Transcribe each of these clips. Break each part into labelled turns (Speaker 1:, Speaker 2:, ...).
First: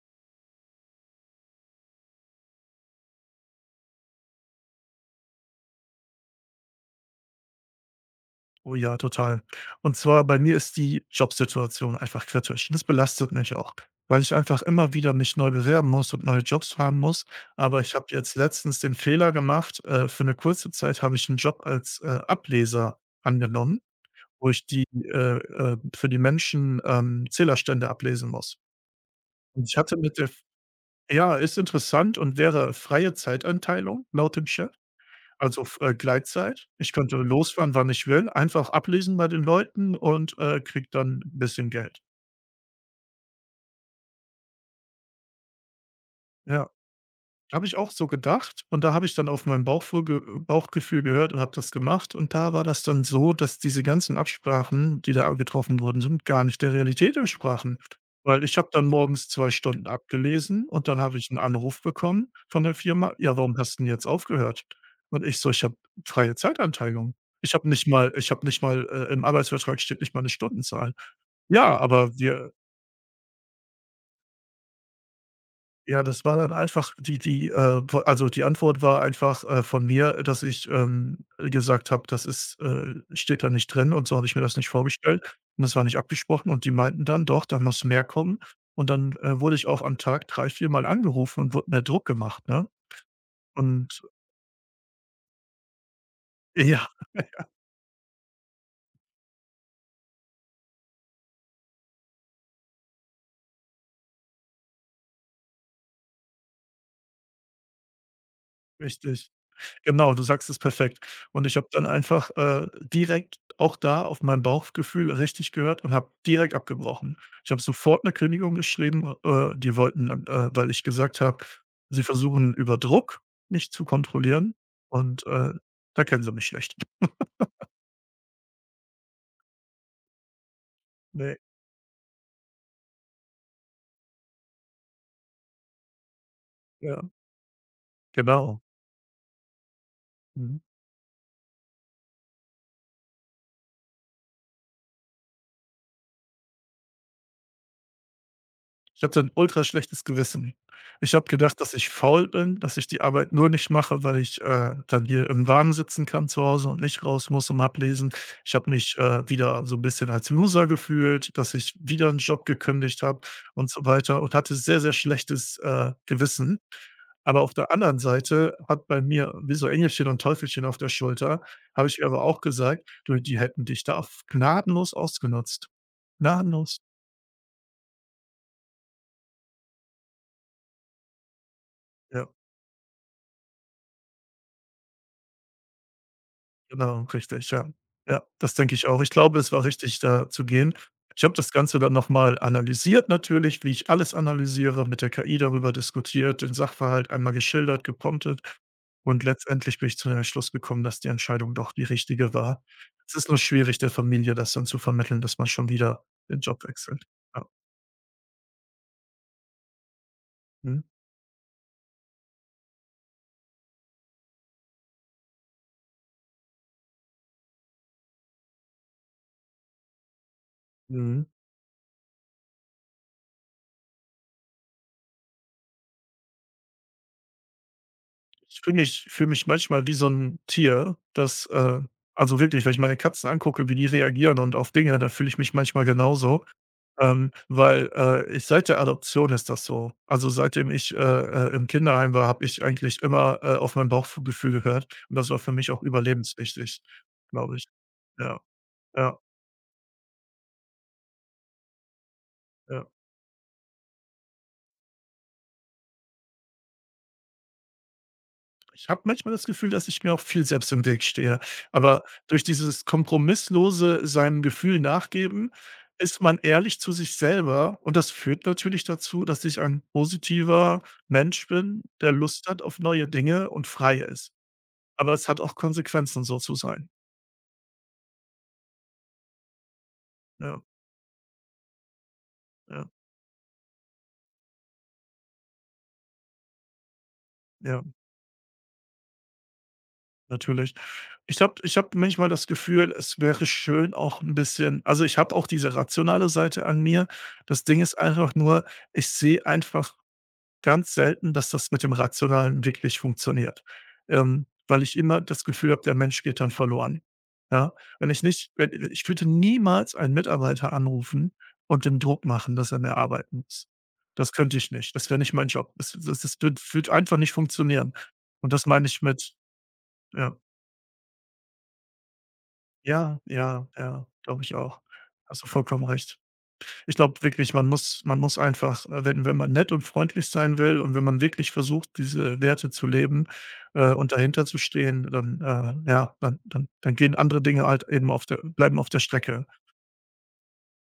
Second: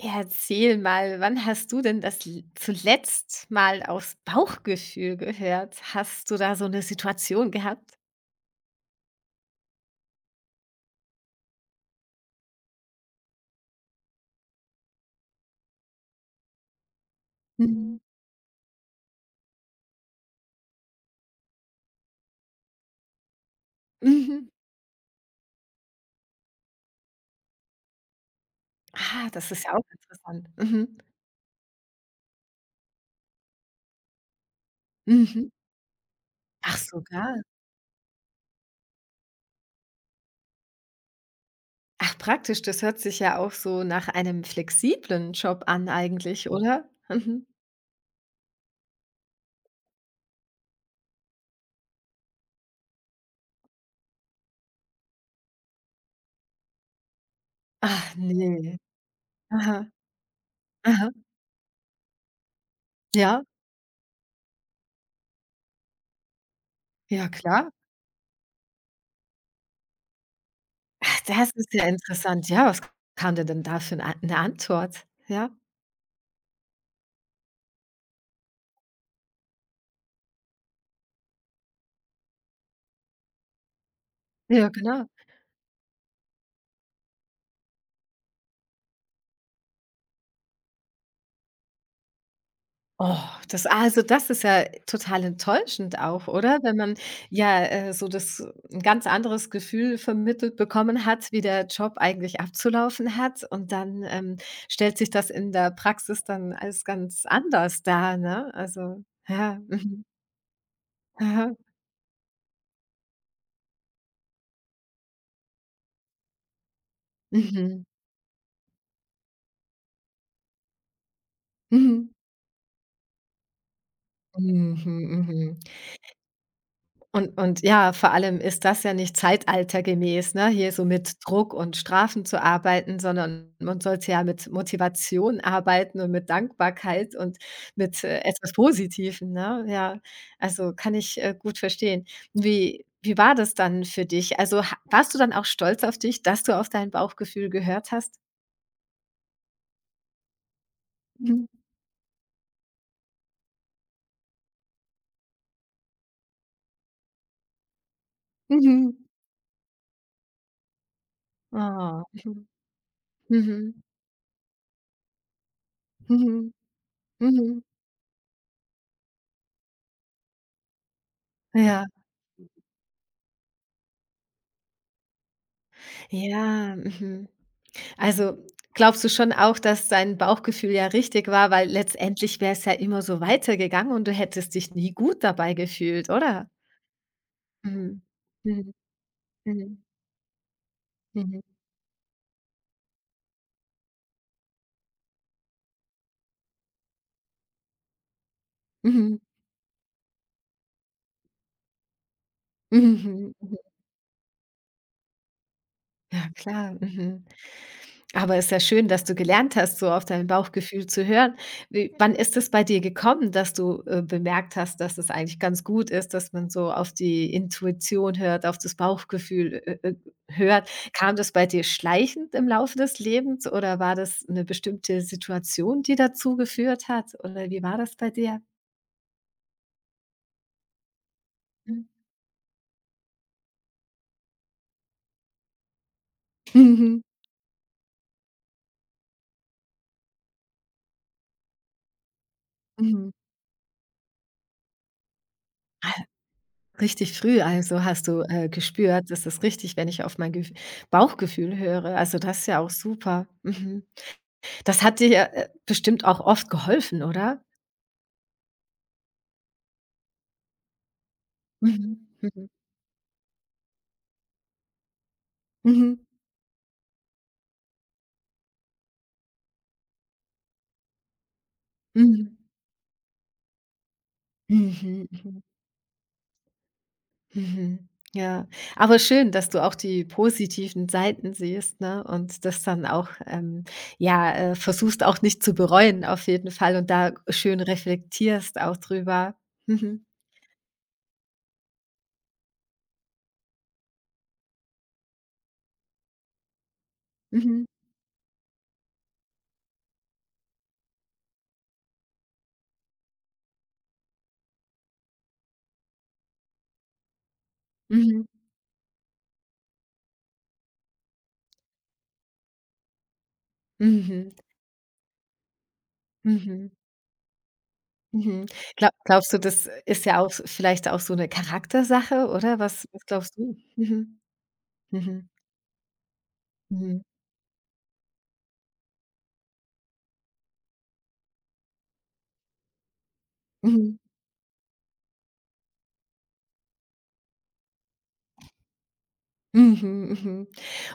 Speaker 1: Ja, erzähl mal, wann hast du denn das l zuletzt mal aus Bauchgefühl gehört? Hast du da so eine Situation gehabt?
Speaker 2: Oh ja, total. Und zwar bei mir ist die Jobsituation einfach kritisch. Das belastet mich auch, weil ich einfach immer wieder mich neu bewerben muss und neue Jobs haben muss. Aber ich
Speaker 1: Mhm.
Speaker 2: habe jetzt letztens den Fehler gemacht, für eine kurze Zeit habe ich einen Job als, Ableser angenommen,
Speaker 1: Mhm.
Speaker 2: wo ich die für die Menschen, Zählerstände ablesen muss.
Speaker 1: Ah, das ist
Speaker 2: Und
Speaker 1: ja
Speaker 2: ich
Speaker 1: auch
Speaker 2: hatte mit der
Speaker 1: interessant. Mhm.
Speaker 2: ja, ist interessant und wäre freie Zeiteinteilung laut dem Chef.
Speaker 1: Mhm.
Speaker 2: Also, f Gleitzeit.
Speaker 1: Ach,
Speaker 2: Ich könnte
Speaker 1: sogar.
Speaker 2: losfahren, wann ich will, einfach ablesen bei den Leuten und, kriege dann ein bisschen Geld.
Speaker 1: Ach, praktisch, das hört sich ja auch so nach einem flexiblen Job an eigentlich,
Speaker 2: Ja.
Speaker 1: oder? Mhm.
Speaker 2: Habe ich auch so gedacht und da habe ich dann auf mein Bauchfurge Bauchgefühl gehört und habe das gemacht, und da war das dann so, dass diese ganzen Absprachen, die da getroffen wurden, sind, gar nicht der Realität entsprachen,
Speaker 1: Ach
Speaker 2: weil ich habe
Speaker 1: nee.
Speaker 2: dann morgens zwei
Speaker 1: Aha,
Speaker 2: Stunden abgelesen und dann
Speaker 1: aha.
Speaker 2: habe ich einen Anruf bekommen von der Firma: „Ja,
Speaker 1: Ja,
Speaker 2: warum hast du denn jetzt aufgehört?“ Und ich so: „Ich habe freie Zeitanteilung.
Speaker 1: ja
Speaker 2: Ich habe
Speaker 1: klar.
Speaker 2: nicht mal im Arbeitsvertrag steht nicht mal eine Stundenzahl.“
Speaker 1: Ach, das ist
Speaker 2: „Ja,
Speaker 1: ja
Speaker 2: aber
Speaker 1: interessant.
Speaker 2: wir“
Speaker 1: Ja, was kam dir denn da für eine An 'ne Antwort? Ja,
Speaker 2: Ja, das war dann einfach die die, po also, die Antwort war einfach, von mir, dass ich, gesagt habe: „Das ist, steht da nicht drin und so habe ich mir das
Speaker 1: ja,
Speaker 2: nicht
Speaker 1: genau.
Speaker 2: vorgestellt und das war nicht abgesprochen.“ Und die meinten dann: „Doch, da muss mehr kommen.“ Und dann, wurde ich auch am Tag 3 4 Mal angerufen und wurde mehr Druck gemacht, ne?
Speaker 1: Oh, das
Speaker 2: Und
Speaker 1: also, das ist ja total enttäuschend auch, oder? Wenn
Speaker 2: ja,
Speaker 1: man ja, so das ein ganz anderes Gefühl vermittelt bekommen hat, wie der Job eigentlich abzulaufen hat und dann, stellt sich das in der Praxis dann als ganz anders dar, ne? Also
Speaker 2: richtig.
Speaker 1: ja, mhm.
Speaker 2: Genau, du sagst es perfekt. Und
Speaker 1: Aha.
Speaker 2: ich habe dann einfach, direkt auch da auf mein Bauchgefühl richtig gehört und habe direkt abgebrochen. Ich habe
Speaker 1: Mhm.
Speaker 2: sofort eine Kündigung geschrieben, die wollten weil ich gesagt habe, sie
Speaker 1: Mhm.
Speaker 2: versuchen über Druck mich zu kontrollieren
Speaker 1: Mhm,
Speaker 2: und,
Speaker 1: mhm.
Speaker 2: da kennen sie mich schlecht.
Speaker 1: Und ja, vor allem ist das ja nicht zeitaltergemäß, ne, hier so mit
Speaker 2: Ne,
Speaker 1: Druck und Strafen zu arbeiten, sondern man sollte ja mit Motivation arbeiten und mit
Speaker 2: ja,
Speaker 1: Dankbarkeit und mit, etwas
Speaker 2: genau.
Speaker 1: Positivem, ne? Ja,
Speaker 2: Mhm.
Speaker 1: also, kann ich, gut verstehen. Wie war das dann für dich? Also, ha warst du dann auch stolz auf dich, dass du auf dein Bauchgefühl gehört hast?
Speaker 2: Ich habe dann 'n ultra schlechtes Gewissen. Ich habe
Speaker 1: Mhm.
Speaker 2: gedacht, dass ich faul bin, dass ich die Arbeit nur nicht mache, weil ich, dann hier im Warmen sitzen kann zu Hause und nicht raus muss zum Ablesen. Ich habe
Speaker 1: Mhm.
Speaker 2: mich, wieder so ein bisschen als Loser gefühlt, dass ich
Speaker 1: Ah.
Speaker 2: wieder einen Job
Speaker 1: Mhm.
Speaker 2: gekündigt habe und
Speaker 1: Mhm.
Speaker 2: so weiter, und hatte sehr, sehr schlechtes,
Speaker 1: Mhm.
Speaker 2: Gewissen. Aber auf
Speaker 1: Mhm.
Speaker 2: der anderen Seite hat bei mir wie so Engelchen und Teufelchen auf der Schulter
Speaker 1: Ja.
Speaker 2: habe ich ihr aber auch gesagt: „Du, die hätten dich da f gnadenlos ausgenutzt.“
Speaker 1: Ja.
Speaker 2: Gnadenlos,
Speaker 1: Mhm. Also, glaubst du schon auch, dass dein Bauchgefühl ja richtig war, weil
Speaker 2: ja.
Speaker 1: letztendlich wäre es ja immer so weitergegangen und du hättest dich nie gut dabei gefühlt, oder?
Speaker 2: Genau, richtig, ja.
Speaker 1: Mhm.
Speaker 2: Ja, das
Speaker 1: Mhm.
Speaker 2: denke ich auch. Ich glaube, es war
Speaker 1: Mhm.
Speaker 2: richtig, da zu gehen. Ich habe
Speaker 1: Mhm.
Speaker 2: das Ganze dann noch mal analysiert natürlich, wie ich alles analysiere, mit der KI darüber diskutiert, den Sachverhalt einmal geschildert, gepromptet,
Speaker 1: Mhm.
Speaker 2: und letztendlich bin ich zu dem Schluss gekommen, dass die Entscheidung doch die richtige war.
Speaker 1: Mhm.
Speaker 2: Es ist
Speaker 1: Mhm.
Speaker 2: nur
Speaker 1: Mhm.
Speaker 2: schwierig, der Familie das dann zu vermitteln, dass man schon wieder
Speaker 1: Ja,
Speaker 2: den Job
Speaker 1: klar.
Speaker 2: wechselt.
Speaker 1: Mhm.
Speaker 2: Ja.
Speaker 1: Aber ist ja schön, dass du gelernt hast, so auf dein
Speaker 2: Mhm.
Speaker 1: Bauchgefühl zu hören. Wie wann ist es bei dir gekommen, dass du, bemerkt hast, dass es eigentlich ganz gut ist, dass man so auf die Intuition hört, auf das Bauchgefühl, hört? Kam
Speaker 2: Mhm.
Speaker 1: das bei dir schleichend im Laufe des Lebens oder war das eine bestimmte Situation, die dazu geführt hat? Oder wie war das bei dir?
Speaker 2: Ich fühle mich manchmal wie so ein Tier, das
Speaker 1: Mhm.
Speaker 2: also wirklich, wenn ich meine Katzen angucke, wie die reagieren und auf Dinge, da fühle ich mich manchmal genauso,
Speaker 1: Mhm,
Speaker 2: weil, ich seit der Adoption ist das so. Also, seitdem ich, im Kinderheim war, habe ich eigentlich
Speaker 1: mhm.
Speaker 2: immer, auf mein Bauchgefühl gehört und das war für mich auch überlebenswichtig,
Speaker 1: Richtig früh
Speaker 2: glaube ich.
Speaker 1: also hast du,
Speaker 2: Ja,
Speaker 1: gespürt:
Speaker 2: ja,
Speaker 1: „Das ist richtig, wenn ich auf mein Gef Bauchgefühl höre." Also, das ist ja auch
Speaker 2: ja.
Speaker 1: super. Mhm. Das hat dir ja, bestimmt auch oft geholfen, oder?
Speaker 2: Ich habe manchmal das Gefühl, dass ich mir auch viel selbst im Weg stehe.
Speaker 1: Mhm,
Speaker 2: Aber durch
Speaker 1: mhm.
Speaker 2: dieses kompromisslose seinem Gefühl nachgeben,
Speaker 1: Mhm,
Speaker 2: ist man ehrlich zu sich selber. Und das führt natürlich dazu, dass ich ein positiver Mensch bin, der
Speaker 1: mhm,
Speaker 2: Lust hat auf neue Dinge und frei ist.
Speaker 1: mhm,
Speaker 2: Aber es hat
Speaker 1: mhm,
Speaker 2: auch Konsequenzen, so zu sein.
Speaker 1: mhm. Ja, aber schön, dass du auch die
Speaker 2: Ja,
Speaker 1: positiven Seiten siehst, ne, und das
Speaker 2: ja,
Speaker 1: dann auch, ja, versuchst auch nicht zu bereuen auf jeden Fall und da schön
Speaker 2: ja,
Speaker 1: reflektierst auch drüber. Mhm,
Speaker 2: natürlich. Ich habe manchmal das Gefühl, es wäre schön auch ein bisschen also, ich habe auch diese rationale Seite an mir.
Speaker 1: mhm,
Speaker 2: Das Ding ist einfach nur, ich sehe einfach ganz selten, dass das mit dem Rationalen wirklich funktioniert, weil ich immer das Gefühl habe, der Mensch geht dann verloren. Ja, wenn
Speaker 1: mhm,
Speaker 2: ich nicht wenn ich würde niemals einen Mitarbeiter anrufen und dem Druck machen, dass er mehr arbeiten muss.
Speaker 1: mhm,
Speaker 2: Das könnte ich nicht. Das wäre nicht mein Job. Das würde
Speaker 1: mhm,
Speaker 2: würde einfach nicht funktionieren.
Speaker 1: mhm.
Speaker 2: Und das meine
Speaker 1: Glau
Speaker 2: ich
Speaker 1: glaubst
Speaker 2: mit
Speaker 1: du, das ist ja auch
Speaker 2: ja.
Speaker 1: vielleicht auch so eine Charaktersache, oder? Was
Speaker 2: Ja,
Speaker 1: glaubst du?
Speaker 2: ja, ja,
Speaker 1: Mhm,
Speaker 2: glaube ich auch.
Speaker 1: mhm,
Speaker 2: Hast du vollkommen recht. Ich
Speaker 1: mhm.
Speaker 2: glaube wirklich, man muss einfach, wenn man nett und freundlich sein will und wenn man wirklich versucht, diese Werte zu leben,
Speaker 1: Mhm.
Speaker 2: und dahinter zu stehen, dann, ja, dann gehen andere Dinge halt eben auf der bleiben auf der Strecke.
Speaker 1: Mhm, mhm.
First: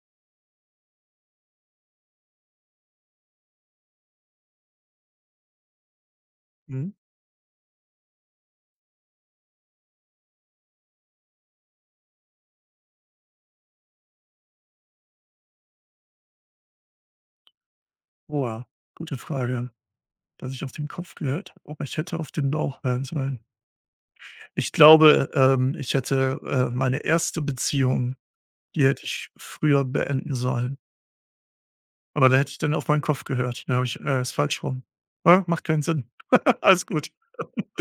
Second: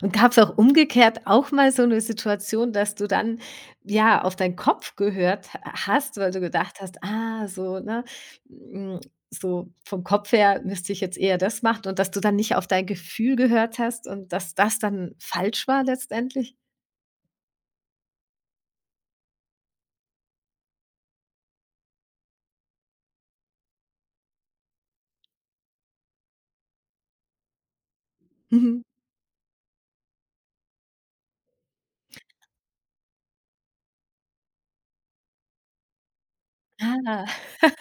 Speaker 1: Und gab's auch umgekehrt auch mal so 'ne Situation, dass du dann, ja, auf deinen Kopf gehört ha hast, weil du gedacht
Speaker 2: Mhm.
Speaker 1: hast: „Ah, so, ne, hm, so vom Kopf her müsste ich jetzt eher das machen" und dass du dann nicht auf dein Gefühl gehört hast und dass das dann falsch war letztendlich?
Speaker 2: Boah, gute Frage. Dass ich auf den Kopf gehört, aber ich hätte auf den Bauch hören sollen. Ich glaube, ich hätte, meine erste Beziehung,
Speaker 1: Mhm.
Speaker 2: die hätte ich früher beenden sollen. Aber da hätte ich dann auf meinen Kopf gehört. Da habe ich ist falsch rum. Ja, macht keinen Sinn. Alles gut.
Speaker 1: Ah.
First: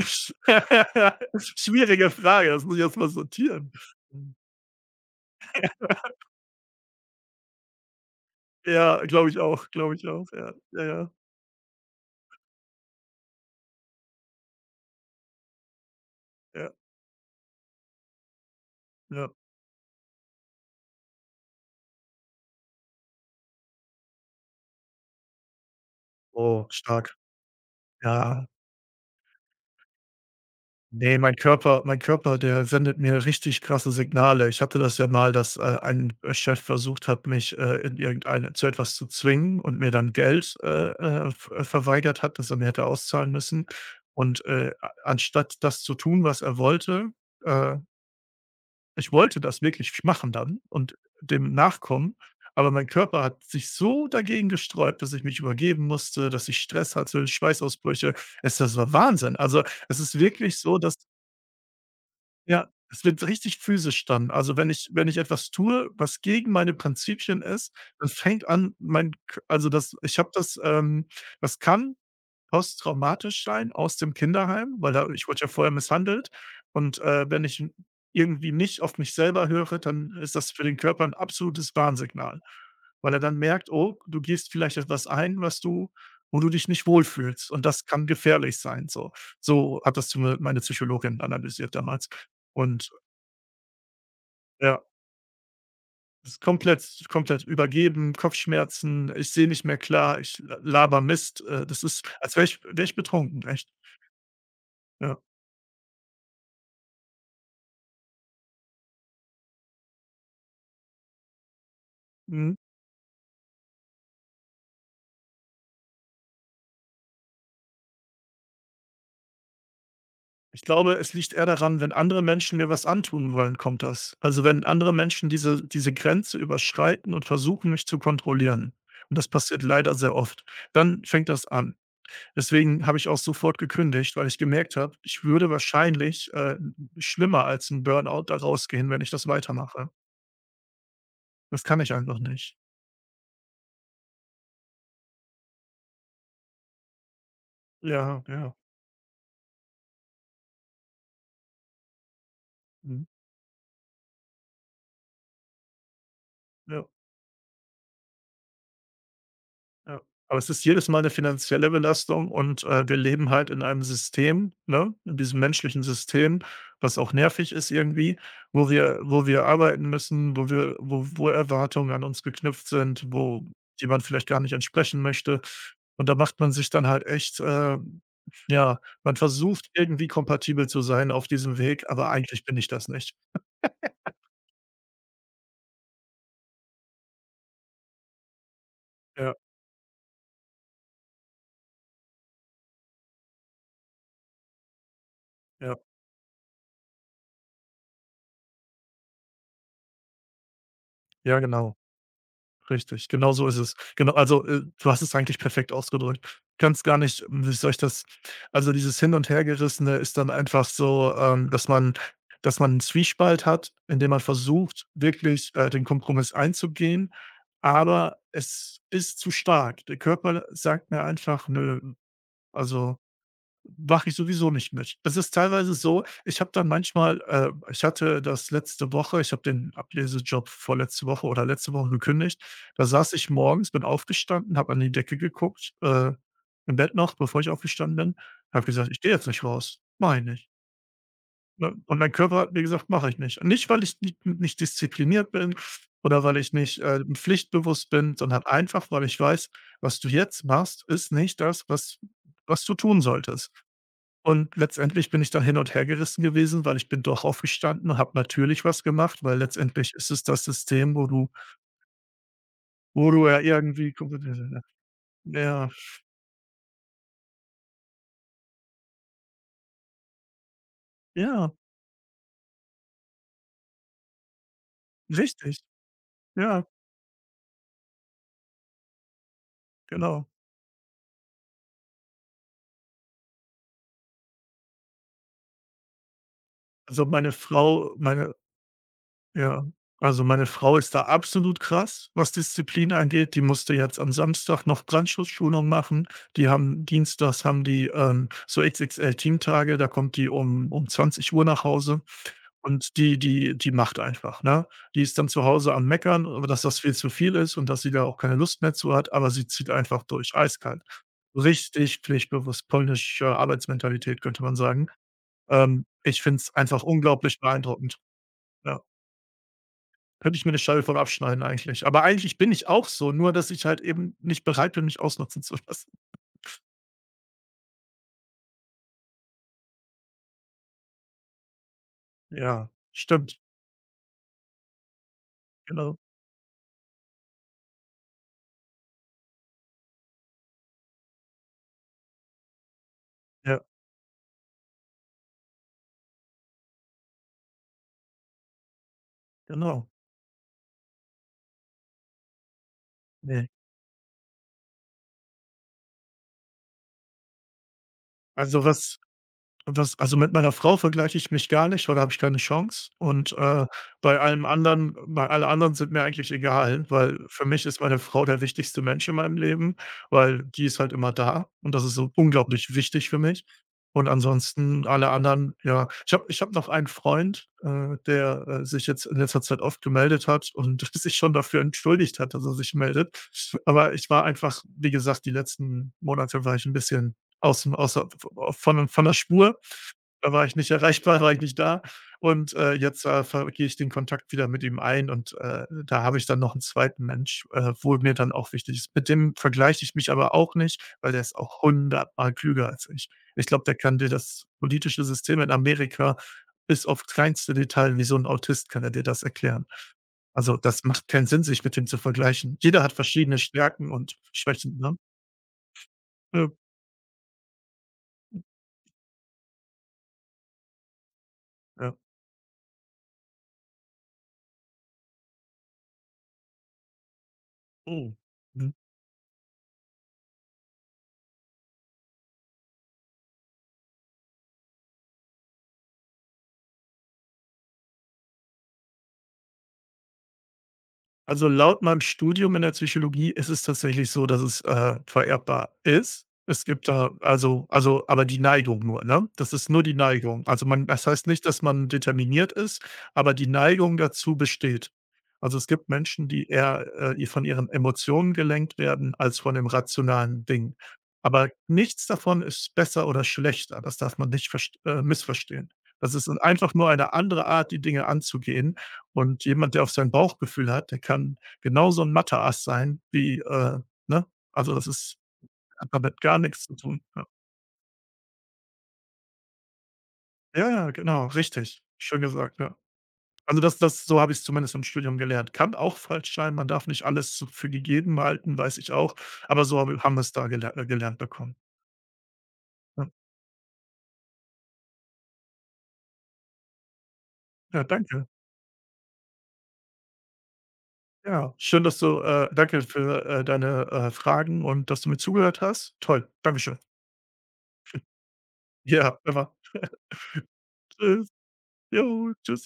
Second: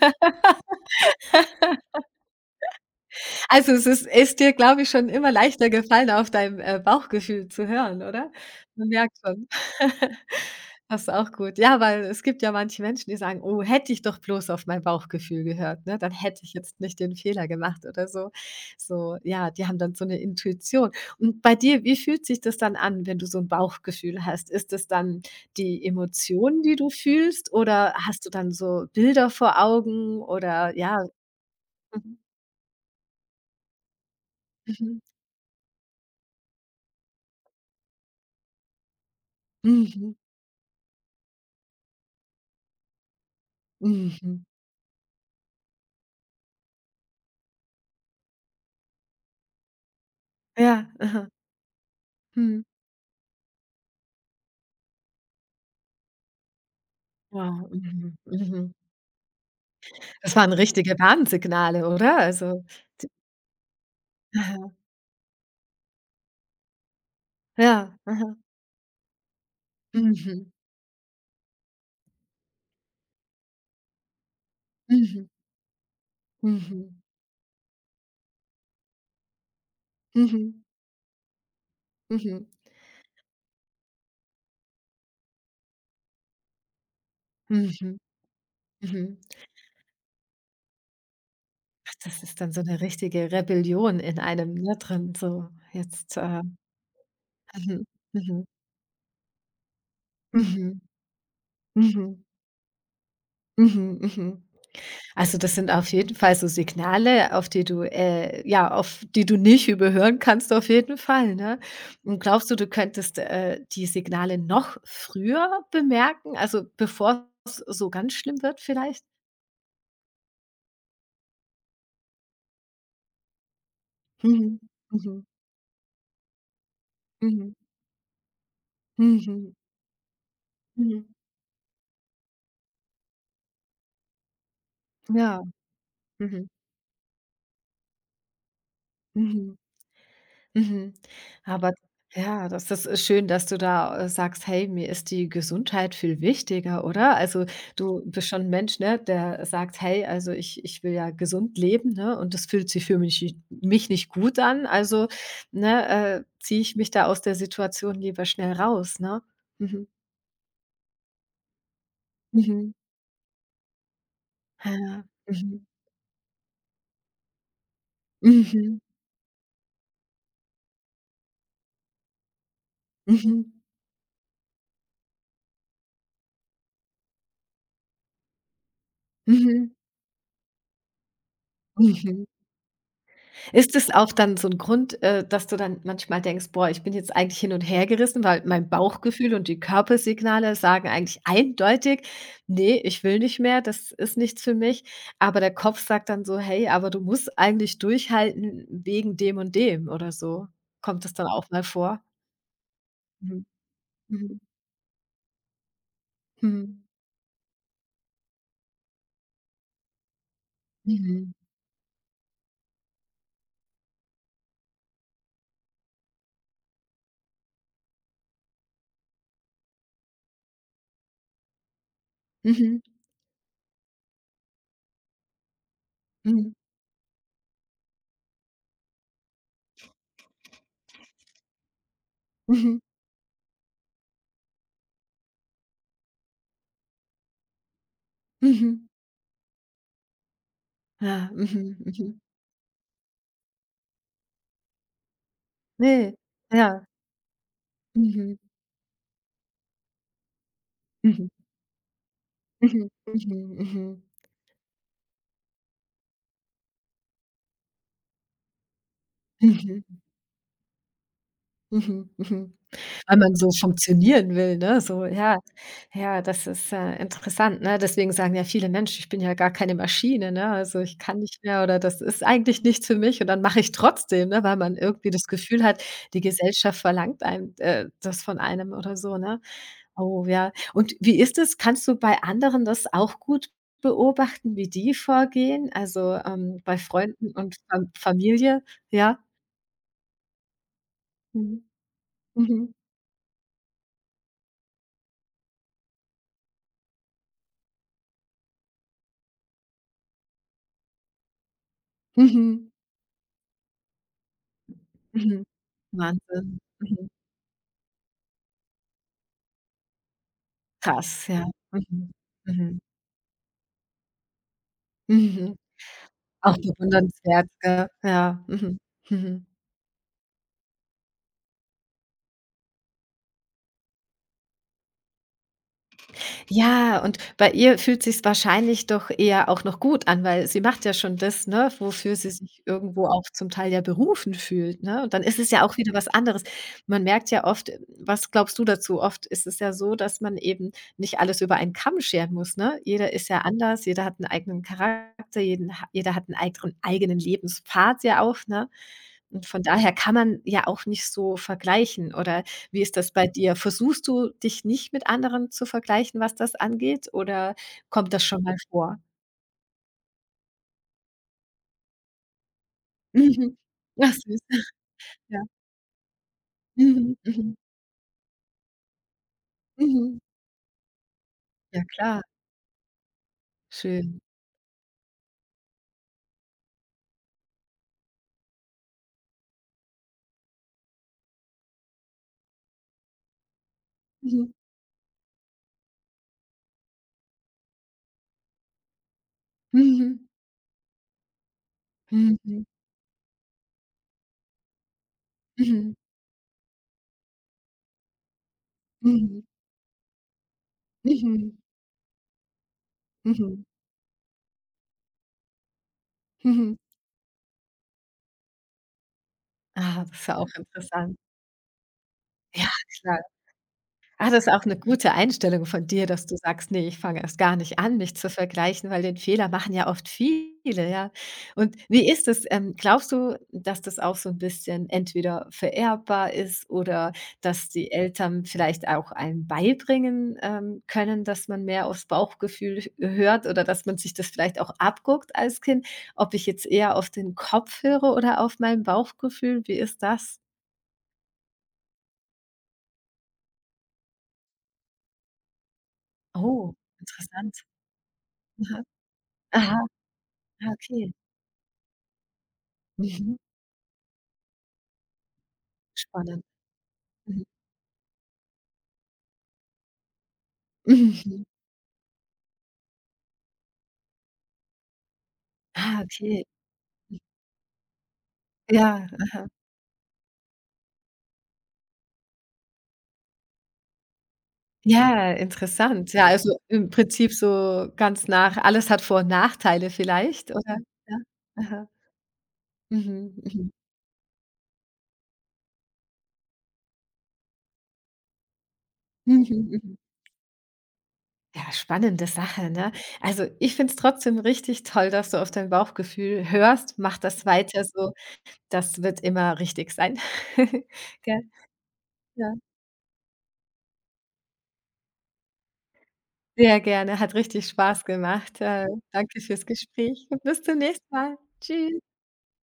Speaker 2: Schwierige Frage, das muss ich erst mal sortieren.
Speaker 1: Also, es ist dir, glaube ich, schon immer leichter gefallen, auf dein, Bauchgefühl zu hören, oder? Man
Speaker 2: Ja,
Speaker 1: merkt
Speaker 2: glaube ich
Speaker 1: schon.
Speaker 2: auch, glaube ich auch. Ja, ja,
Speaker 1: Das ist
Speaker 2: ja,
Speaker 1: auch gut. Ja, weil es gibt ja manche Menschen, die sagen: „Oh, hätte ich doch bloß auf mein Bauchgefühl gehört, ne, dann hätte ich
Speaker 2: ja,
Speaker 1: jetzt nicht den Fehler gemacht" oder so. So,
Speaker 2: ja.
Speaker 1: ja, die haben dann so eine Intuition. Und bei dir, wie fühlt sich das dann an, wenn du so ein Bauchgefühl hast? Ist das dann die Emotionen,
Speaker 2: Oh,
Speaker 1: die du
Speaker 2: stark.
Speaker 1: fühlst, oder hast du
Speaker 2: Ja,
Speaker 1: dann so Bilder vor Augen oder ja?
Speaker 2: ne, mein
Speaker 1: Mhm.
Speaker 2: Körper, der sendet mir richtig krasse Signale. Ich hatte
Speaker 1: Mhm.
Speaker 2: das ja mal, dass, ein Chef versucht hat, mich, in irgendeine zu etwas zu zwingen und mir dann
Speaker 1: Mhm.
Speaker 2: Geld, ver verweigert hat, das er mir hätte auszahlen müssen.
Speaker 1: Mhm.
Speaker 2: Und, a anstatt das zu tun, was er wollte, äh ich wollte das wirklich machen dann
Speaker 1: Ja,
Speaker 2: und
Speaker 1: aha.
Speaker 2: dem nachkommen,
Speaker 1: Mhm.
Speaker 2: aber mein Körper hat sich so dagegen gesträubt, dass ich mich übergeben musste, dass ich Stress hatte,
Speaker 1: Wow, mhm,
Speaker 2: Schweißausbrüche. Es
Speaker 1: mhm.
Speaker 2: das war Wahnsinn. Also, es ist
Speaker 1: Das waren
Speaker 2: wirklich so, dass
Speaker 1: richtige Warnsignale, oder? Also,
Speaker 2: ja, es
Speaker 1: d
Speaker 2: wird richtig physisch dann. Also,
Speaker 1: aha,
Speaker 2: wenn ich etwas tue, was gegen meine Prinzipien ist,
Speaker 1: ja,
Speaker 2: dann
Speaker 1: aha.
Speaker 2: fängt an, mein K also, das ich habe
Speaker 1: Mhm,
Speaker 2: das, das kann posttraumatisch sein aus dem Kinderheim, weil da
Speaker 1: mhm,
Speaker 2: ich wurde ja vorher misshandelt
Speaker 1: mhm,
Speaker 2: und, wenn ich irgendwie nicht auf mich selber höre, dann ist das
Speaker 1: mhm,
Speaker 2: für den Körper ein absolutes Warnsignal,
Speaker 1: mhm,
Speaker 2: weil er dann merkt: „Oh, du gehst vielleicht etwas ein, was du wo du dich nicht wohlfühlst und das
Speaker 1: mhm,
Speaker 2: kann gefährlich sein“, so.
Speaker 1: mhm.
Speaker 2: So hat das zu mir meine Psychologin analysiert
Speaker 1: Ach,
Speaker 2: damals,
Speaker 1: das ist dann so 'ne
Speaker 2: und
Speaker 1: richtige Rebellion in einem, ne,
Speaker 2: ja,
Speaker 1: drin, so jetzt,
Speaker 2: es ist komplett
Speaker 1: mhm,
Speaker 2: übergeben,
Speaker 1: mhm,
Speaker 2: Kopfschmerzen, ich sehe nicht mehr klar, ich
Speaker 1: mhm,
Speaker 2: laber Mist, das ist,
Speaker 1: mhm,
Speaker 2: als wäre ich betrunken, echt,
Speaker 1: mhm, mhm.
Speaker 2: ja.
Speaker 1: Also, das sind auf jeden Fall so Signale, auf die du nicht überhören kannst auf jeden Fall, ne? Und glaubst du,
Speaker 2: Mhm.
Speaker 1: du könntest, die Signale noch früher bemerken, also bevor es so ganz schlimm wird vielleicht?
Speaker 2: Ich glaube, es liegt eher daran, wenn andere Menschen mir was antun wollen, kommt das. Also,
Speaker 1: Mhm.
Speaker 2: wenn andere
Speaker 1: Mhm.
Speaker 2: Menschen diese Grenze überschreiten und
Speaker 1: Mhm.
Speaker 2: versuchen, mich zu kontrollieren und das
Speaker 1: Mhm.
Speaker 2: passiert leider sehr oft, dann
Speaker 1: Mhm.
Speaker 2: fängt das an. Deswegen habe ich auch sofort gekündigt, weil ich gemerkt habe, ich
Speaker 1: Ja.
Speaker 2: würde wahrscheinlich,
Speaker 1: Mhm.
Speaker 2: schlimmer als ein Burnout da rausgehen, wenn ich das
Speaker 1: Mhm.
Speaker 2: weitermache.
Speaker 1: Mhm.
Speaker 2: Das
Speaker 1: Aber
Speaker 2: kann ich einfach
Speaker 1: ja,
Speaker 2: nicht.
Speaker 1: das ist schön, dass du da, sagst: „Hey, mir ist die Gesundheit viel wichtiger", oder? Also, du
Speaker 2: Ja,
Speaker 1: bist schon 'n
Speaker 2: ja.
Speaker 1: Mensch, ne, der sagt: „Hey, also ich will ja gesund leben, ne, und das fühlt sich für
Speaker 2: Mhm.
Speaker 1: mich nicht gut an, also, ne, ziehe ich
Speaker 2: Ja.
Speaker 1: mich da aus der Situation lieber schnell raus", ne? Mhm.
Speaker 2: Ja. Aber es ist jedes Mal eine finanzielle Belastung und,
Speaker 1: Mhm.
Speaker 2: wir leben halt in einem System, ne,
Speaker 1: Ja.
Speaker 2: in diesem
Speaker 1: Mhm.
Speaker 2: menschlichen System, was auch nervig ist irgendwie, wo
Speaker 1: Mhm.
Speaker 2: wir arbeiten müssen, wo wir wo wo Erwartungen an uns geknüpft sind,
Speaker 1: Mhm.
Speaker 2: wo jemand vielleicht gar nicht entsprechen möchte. Und da macht man sich dann halt echt, ja, man
Speaker 1: Mhm.
Speaker 2: versucht irgendwie kompatibel zu sein auf diesem Weg,
Speaker 1: Mhm.
Speaker 2: aber
Speaker 1: Mhm.
Speaker 2: eigentlich bin ich das nicht.
Speaker 1: Ist es auch dann so 'n Grund, dass du dann manchmal denkst: „Boah, ich bin jetzt eigentlich hin und hergerissen", weil mein Bauchgefühl
Speaker 2: Ja,
Speaker 1: und die Körpersignale sagen eigentlich eindeutig: „Ne, ich will nicht mehr, das ist nichts für mich." Aber der
Speaker 2: ja,
Speaker 1: Kopf sagt dann so: „Hey, aber du musst eigentlich durchhalten wegen dem und dem" oder so. Kommt das dann
Speaker 2: ja,
Speaker 1: auch mal
Speaker 2: genau.
Speaker 1: vor?
Speaker 2: Richtig, genau
Speaker 1: Mhm.
Speaker 2: so ist es. Genau,
Speaker 1: Mhm.
Speaker 2: also, du hast es eigentlich perfekt ausgedrückt. Kannst
Speaker 1: Mhm.
Speaker 2: gar nicht wie soll ich das also, dieses Hin und Hergerissene ist dann einfach so,
Speaker 1: Mhm.
Speaker 2: dass man 'n Zwiespalt hat, indem man versucht, wirklich, den Kompromiss einzugehen, aber es ist zu stark. Der Körper sagt mir einfach: „Nö.“
Speaker 1: Mhm.
Speaker 2: Also mache ich sowieso nicht mit. Es ist teilweise so, ich habe
Speaker 1: Mhm.
Speaker 2: dann manchmal ich hatte das letzte Woche ich habe den Ablesejob vorletzte Woche oder letzte Woche gekündigt.
Speaker 1: Mhm.
Speaker 2: Da saß ich morgens, bin aufgestanden, habe an die Decke geguckt, im Bett noch, bevor ich aufgestanden bin, habe
Speaker 1: Mhm.
Speaker 2: gesagt: „Ich gehe jetzt nicht raus, mache ich nicht.“
Speaker 1: Ja.
Speaker 2: Ne?
Speaker 1: Mhm.
Speaker 2: Und mein
Speaker 1: Mhm.
Speaker 2: Körper hat mir gesagt: „Mache ich nicht.“ Und nicht, weil ich nicht diszipliniert bin
Speaker 1: Ne.
Speaker 2: oder weil ich nicht,
Speaker 1: Ja.
Speaker 2: pflichtbewusst bin,
Speaker 1: Mhm.
Speaker 2: sondern einfach, weil ich weiß, was du jetzt machst, ist
Speaker 1: Mhm.
Speaker 2: nicht das, was du
Speaker 1: Mhm.
Speaker 2: tun
Speaker 1: Mhm.
Speaker 2: solltest.
Speaker 1: Mhm. Mhm.
Speaker 2: Und letztendlich bin ich dann hin und her gerissen gewesen, weil ich bin doch aufgestanden, habe natürlich was gemacht, weil letztendlich
Speaker 1: Mhm.
Speaker 2: ist es das System,
Speaker 1: Mhm, mhm.
Speaker 2: wo
Speaker 1: Weil
Speaker 2: du
Speaker 1: man
Speaker 2: ja
Speaker 1: so
Speaker 2: irgendwie
Speaker 1: funktionieren will, ne? So, ja,
Speaker 2: ja,
Speaker 1: ja, das ist, interessant, ne? Deswegen sagen ja viele Menschen: „Ich bin ja gar keine Maschine, ne? Also, ich kann nicht
Speaker 2: ja,
Speaker 1: mehr oder das ist eigentlich nichts für mich." Und dann mache ich trotzdem, ne, weil man irgendwie das
Speaker 2: richtig.
Speaker 1: Gefühl hat, die
Speaker 2: Ja,
Speaker 1: Gesellschaft verlangt einem, das von einem oder so, ne? Oh
Speaker 2: genau.
Speaker 1: ja. Und wie ist es? Kannst du bei anderen das auch gut beobachten, wie die vorgehen? Also, bei
Speaker 2: Also,
Speaker 1: Freunden
Speaker 2: meine
Speaker 1: und
Speaker 2: Frau meine
Speaker 1: Familie? Ja?
Speaker 2: Ja, also meine Frau ist da absolut
Speaker 1: Mhm.
Speaker 2: krass, was
Speaker 1: Mhm.
Speaker 2: Disziplin angeht. Die musste jetzt am Samstag noch Brandschutzschulung machen. Dienstags haben die, so XXL-Teamtage, da kommt die um 20 Uhr nach Hause,
Speaker 1: Mhm.
Speaker 2: und die macht einfach, ne? Die ist dann
Speaker 1: Mhm.
Speaker 2: zu Hause am Meckern, aber
Speaker 1: Wahnsinn.
Speaker 2: dass das viel
Speaker 1: Mhm.
Speaker 2: zu viel ist und dass sie da auch keine Lust mehr zu hat, aber sie zieht einfach durch, eiskalt.
Speaker 1: Krass, ja.
Speaker 2: Richtig
Speaker 1: Mhm.
Speaker 2: pflichtbewusst,
Speaker 1: Mhm.
Speaker 2: polnische Arbeitsmentalität, könnte man sagen.
Speaker 1: Mhm.
Speaker 2: Ich finde es
Speaker 1: Auch
Speaker 2: einfach unglaublich
Speaker 1: bewundernswert, gell?
Speaker 2: beeindruckend,
Speaker 1: Ja. Mhm.
Speaker 2: ja.
Speaker 1: Mhm.
Speaker 2: Könnte ich mir eine Scheibe von abschneiden eigentlich. Aber eigentlich bin ich auch so, nur dass ich halt eben nicht bereit bin, mich ausnutzen zu lassen.
Speaker 1: Ja, und bei ihr fühlt sich's wahrscheinlich doch eher auch noch gut an, weil sie macht ja schon das, ne, wofür sie sich
Speaker 2: Ja,
Speaker 1: irgendwo auch
Speaker 2: stimmt,
Speaker 1: zum Teil ja berufen fühlt, ne? Und dann ist es ja auch wieder
Speaker 2: genau.
Speaker 1: was anderes. Man merkt ja oft, was glaubst du dazu? Oft ist es ja so, dass man eben nicht alles über einen Kamm scheren muss, ne? Jeder ist ja
Speaker 2: Ja,
Speaker 1: anders, jeder hat einen eigenen Charakter, jeden ha jeder hat einen eigenen Lebenspfad ja auch, ne? Und von
Speaker 2: genau.
Speaker 1: daher kann man ja auch nicht so vergleichen oder wie ist das bei
Speaker 2: Ne.
Speaker 1: dir? Versuchst du, dich nicht mit anderen zu vergleichen, was das angeht, oder kommt das schon mal
Speaker 2: Also,
Speaker 1: vor?
Speaker 2: was Das also, mit meiner Frau vergleiche ich mich gar nicht, weil da habe ich keine Chance und,
Speaker 1: Mhm. Ach
Speaker 2: bei
Speaker 1: süß,
Speaker 2: allem anderen bei
Speaker 1: ja.
Speaker 2: alle anderen sind mir eigentlich egal,
Speaker 1: Mhm,
Speaker 2: weil für
Speaker 1: mhm,
Speaker 2: mich ist meine Frau der wichtigste Mensch in meinem Leben,
Speaker 1: mhm.
Speaker 2: weil die ist halt immer da und
Speaker 1: Ja
Speaker 2: das ist so
Speaker 1: klar,
Speaker 2: unglaublich wichtig für mich. Und
Speaker 1: schön.
Speaker 2: ansonsten alle anderen, ja ich habe noch einen Freund, der, sich jetzt in letzter Zeit oft gemeldet hat und sich schon dafür entschuldigt hat, dass er sich meldet. Aber ich war
Speaker 1: Mhm,
Speaker 2: einfach, wie gesagt, die letzten Monate war ich ein bisschen Aus'm außer von der Spur.
Speaker 1: mhm,
Speaker 2: Da war ich nicht erreichbar, war ich nicht da.
Speaker 1: mhm,
Speaker 2: Und,
Speaker 1: mhm,
Speaker 2: jetzt, ver gehe ich den Kontakt wieder mit ihm ein und,
Speaker 1: mhm,
Speaker 2: da habe ich dann noch 'n zweiten Mensch, wo mir dann auch wichtig ist. Mit dem
Speaker 1: mhm,
Speaker 2: vergleiche ich mich aber auch nicht, weil der ist
Speaker 1: mhm,
Speaker 2: auch hundertmal klüger als ich. Ich glaube,
Speaker 1: mhm.
Speaker 2: der kann dir das politische System in Amerika
Speaker 1: Mhm.
Speaker 2: bis auf kleinste Detail wie so 'n Autist kann er dir das erklären.
Speaker 1: Ah, das ist ja auch
Speaker 2: Also, das macht
Speaker 1: interessant.
Speaker 2: keinen Sinn, sich mit dem zu vergleichen.
Speaker 1: Ja,
Speaker 2: Jeder hat
Speaker 1: klar.
Speaker 2: verschiedene Stärken und
Speaker 1: Ah, das ist auch eine
Speaker 2: Schwächen, ne?
Speaker 1: gute Einstellung von dir, dass du
Speaker 2: Ja,
Speaker 1: sagst: „Nee, ich fange erst gar nicht an, mich zu vergleichen", weil den Fehler machen ja oft viele, ja. Und
Speaker 2: ja.
Speaker 1: wie ist es, glaubst du, dass das auch so ein bisschen entweder vererbbar ist oder dass die
Speaker 2: Mhm.
Speaker 1: Eltern
Speaker 2: Mhm.
Speaker 1: vielleicht auch einem beibringen, können, dass man mehr aufs Bauchgefühl h hört oder dass man sich das vielleicht auch abguckt als Kind, ob ich jetzt eher auf den Kopf höre oder auf mein Bauchgefühl? Wie ist das?
Speaker 2: Also, laut meinem Studium in der Psychologie ist es tatsächlich so, dass es, vererbbar ist. Es
Speaker 1: Oh,
Speaker 2: gibt da
Speaker 1: interessant.
Speaker 2: also, aber die Neigung
Speaker 1: Aha.
Speaker 2: nur, ne? Das ist
Speaker 1: Aha,
Speaker 2: nur die Neigung. Also,
Speaker 1: ah,
Speaker 2: man das
Speaker 1: okay.
Speaker 2: heißt nicht, dass man determiniert ist, aber
Speaker 1: Mhm.
Speaker 2: die Neigung dazu besteht. Also, es gibt Menschen,
Speaker 1: Spannend.
Speaker 2: die eher,
Speaker 1: Mhm.
Speaker 2: von ihren Emotionen gelenkt werden als von dem rationalen Ding.
Speaker 1: Mhm.
Speaker 2: Aber nichts davon ist besser oder schlechter. Das darf man nicht verst missverstehen.
Speaker 1: Ah,
Speaker 2: Das ist
Speaker 1: okay.
Speaker 2: einfach nur eine andere Art, die Dinge anzugehen.
Speaker 1: Ja,
Speaker 2: Und
Speaker 1: aha.
Speaker 2: jemand, der auf sein Bauchgefühl hat, der kann genauso ein Mathe-Ass sein wie, ne? Also, das ist
Speaker 1: Ja,
Speaker 2: hat
Speaker 1: interessant.
Speaker 2: damit
Speaker 1: Ja,
Speaker 2: gar
Speaker 1: also
Speaker 2: nichts zu
Speaker 1: im
Speaker 2: tun, ja.
Speaker 1: Prinzip so ganz nach alles hat Vor und Nachteile vielleicht,
Speaker 2: Ja,
Speaker 1: oder?
Speaker 2: ja,
Speaker 1: Ja.
Speaker 2: genau, richtig.
Speaker 1: Aha.
Speaker 2: Schön gesagt, ja.
Speaker 1: Mhm,
Speaker 2: Also,
Speaker 1: mhm.
Speaker 2: das so habe ich's zumindest im Studium gelernt. Kann auch falsch sein, man darf nicht alles so für gegeben halten, weiß ich auch,
Speaker 1: Mhm,
Speaker 2: aber so
Speaker 1: mhm.
Speaker 2: habe haben wir's da gelernt bekommen.
Speaker 1: Ja, spannende Sache, ne?
Speaker 2: Ja.
Speaker 1: Also, ich finde es trotzdem richtig toll, dass du auf dein Bauchgefühl hörst. Mach das weiter
Speaker 2: Ja,
Speaker 1: so.
Speaker 2: danke.
Speaker 1: Das wird immer richtig sein. Gell?
Speaker 2: Ja, schön, dass du
Speaker 1: Ja,
Speaker 2: danke für, deine, Fragen und dass du mir zugehört hast. Toll, danke schön.
Speaker 1: sehr gerne. Hat richtig Spaß gemacht. Äh,
Speaker 2: Ja,
Speaker 1: danke
Speaker 2: immer.
Speaker 1: fürs Gespräch und bis zum nächsten
Speaker 2: Tschüss.
Speaker 1: Mal.
Speaker 2: Jo,
Speaker 1: Tschüss.
Speaker 2: tschüss.